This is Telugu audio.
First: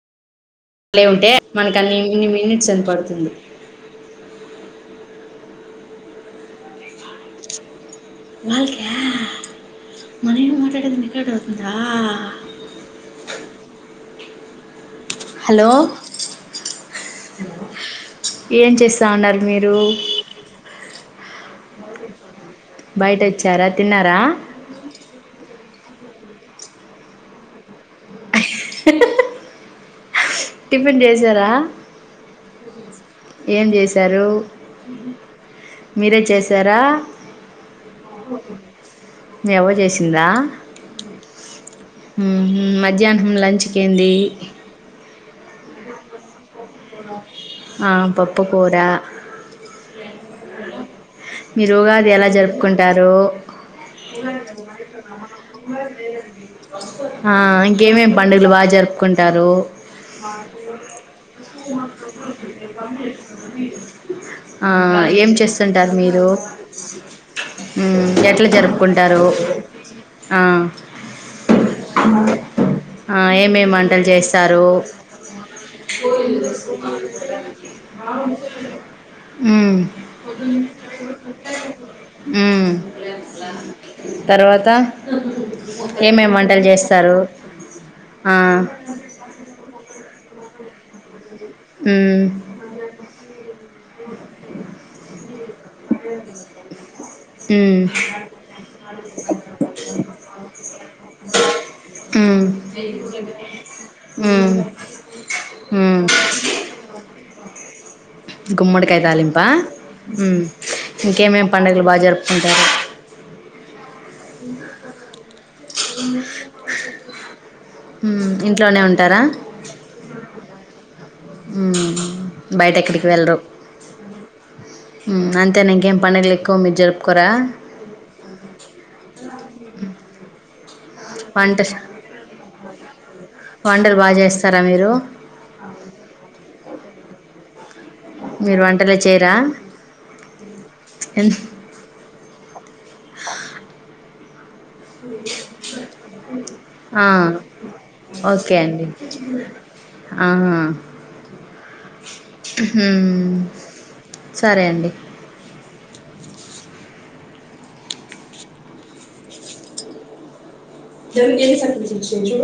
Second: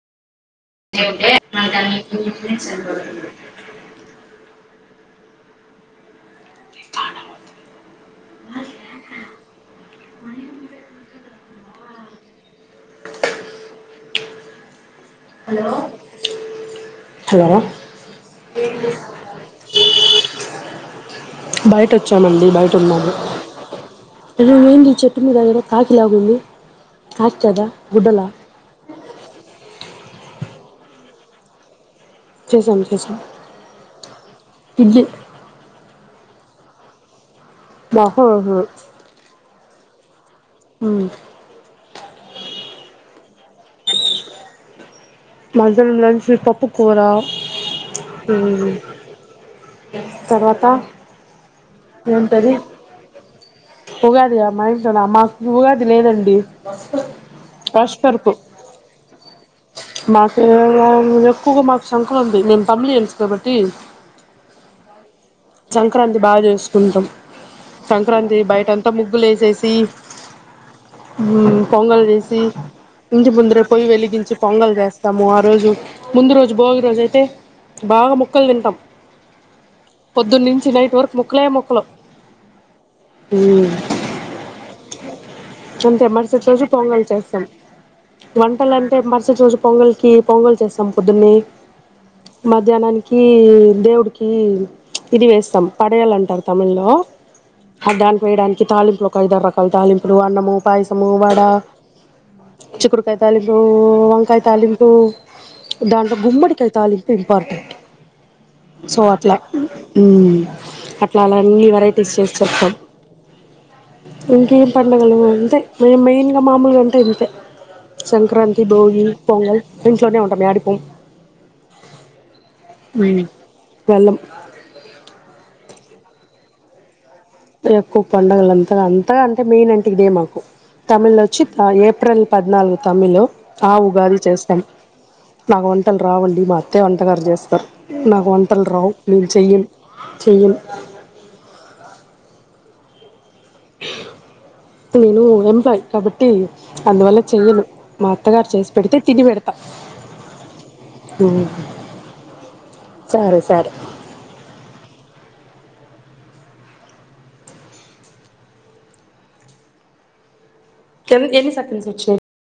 అట్లే ఉంటే మనకు అన్ని అన్నిన్ని ఇన్ఫ్లుయెన్స్ మినిట్స్ అయిపోతుంది పడుతుంది పాడవు వాళ్ళకే మనేం మాట్లాడేది రికార్డ్ అవుతుందా హలో హలో ఏం చేస్తాన్నారు మీరు బయట వచ్చామండి బయట ఉన్నాము వచ్చారా తిన్నారా ఏంది చెప్పి మీ ఏదో కాయ్ ఎట్లాగుంది ఆచద గుడ్డల టిఫిన్ చేసారా చేసాం చేసాం ఏం చేశారు ఇడ్లీ మీరే చేస్ చేశార ఆహా ఆహా మీ అవ్వ చేసిందా ఉమ్ ‌హు హు మధ్యాహ్నం లంచ్కి ఏంది మధ్యాహ్నం లంచ్ పప్పు కూర ఆ పప్పు ఉమ్ కూర తర్వాత మీరు ఉగాది ఎలా ఏంటది జరుపుకుంటారు ఉగాది మా ఇంట్లోనా మాకు ఉగాది లేదండి ఆ ఇంకేమి పండుగలు బాగా జరుపుకుంటారు మా [unintelligible] ఎక్కువగా మాకు సంక్రాంతి మేము తమిలియన్స్ కాబట్టీ ఆ, ఏం చేస్తుంటారు సంక్రాంతి మీరు బాగా చేసుకుంటాం మ్మ్, సంక్రాంతి ఎట్లా బయట అంతా జరుపుకుంటారు ముగ్గులు వేసేసి ఆ. ఉ పొంగల్ చేసి ఆ ఇంటి ముందర ఏమేమి పోయి వంటలు వెలిగించి పొంగల్ చేస్తాము ఆ రోజు ఉ ముందు రోజు భోగి రోజు అయితే బాగా ముక్కలు తింటాం ఉ పొద్దున్న నుంచి నైట్ వరకు ముక్కలే ముక్కలు తర్వాత అంటే ఏమేమి మరుసటి వంటలు రోజు పొంగల్ చేస్తారు చేస్తాం ఆ, వంటలు అంటే మరుసటి రోజు పొంగలికి పొంగలు చేస్తాం పొద్దునే మ్మ్, మధ్యాహ్నానికి దేవుడికి ఇది వేస్తాం పడయాలంటారు తమిళ్ లో మ్మ్, అ దానికి వేయడానికి తాలింపులు ఒక ఐదు ఆరు రకాలతో తాలింపులు, అన్నము, పాయసము, వడ మ్మ్, చిక్కుడు కాయ తాలింపు వంకాయ మ్మ్, తాలింపు మ్మ్. దాంట్లో గుమ్మడికాయ తాలింపు ఇంపార్టెంట్ గుమ్మడి కాయ తాలింప ఉ అట్లా అలాన్ని పండుగలు బాగా వేరైటీస్ చేసి జరుపుకుంటారు చేత్తం ఇంకేం పండుగలు అంతే మేం మెయిన్ గా మామూలుగా అంటే ఇంతే మ్మ్, సంక్రాంతి ఇంట్లోనే భోగి ఉంటారా పొంగల్ ఇంట్లోనే ఉంటాం ఆడికిపొమ్ ఊ బయట ఎక్కడికి వెళ్ళరు వెళ్ళం ఊ అంతేనా ఇంకేం పండగలు ఎక్కువ జరుపు ఎక్కువ పండుగలు అంత అంత అంటే మెయిన్ అంటే ఇదే మాకు తమిళ్ వచ్చి వంట త ఏప్రిల్ పద్నాలుగు తమిళ్ ఆ వంటలు బాగా ఉగాది చేస్తారా చేస్తాం మీరు నాకు వంటలు రావండి మా అత్తే వంటకారు చేస్ నాకు మీరు వంటలు రావు వంటలే నేను చేయరా చెయ్యన్ చెయ్యన్ ఎన్- నేను ఎంప్లాయ్ కాబట్టి అందువల్ల ఆ, చెయ్యను మా అత్తగారు చేసి పెడితే తిని పెడతా ఆహ ఊహు సరే సరే సరే అండి తేను ఎన్ని సపిల్స్ వచ్చాయ్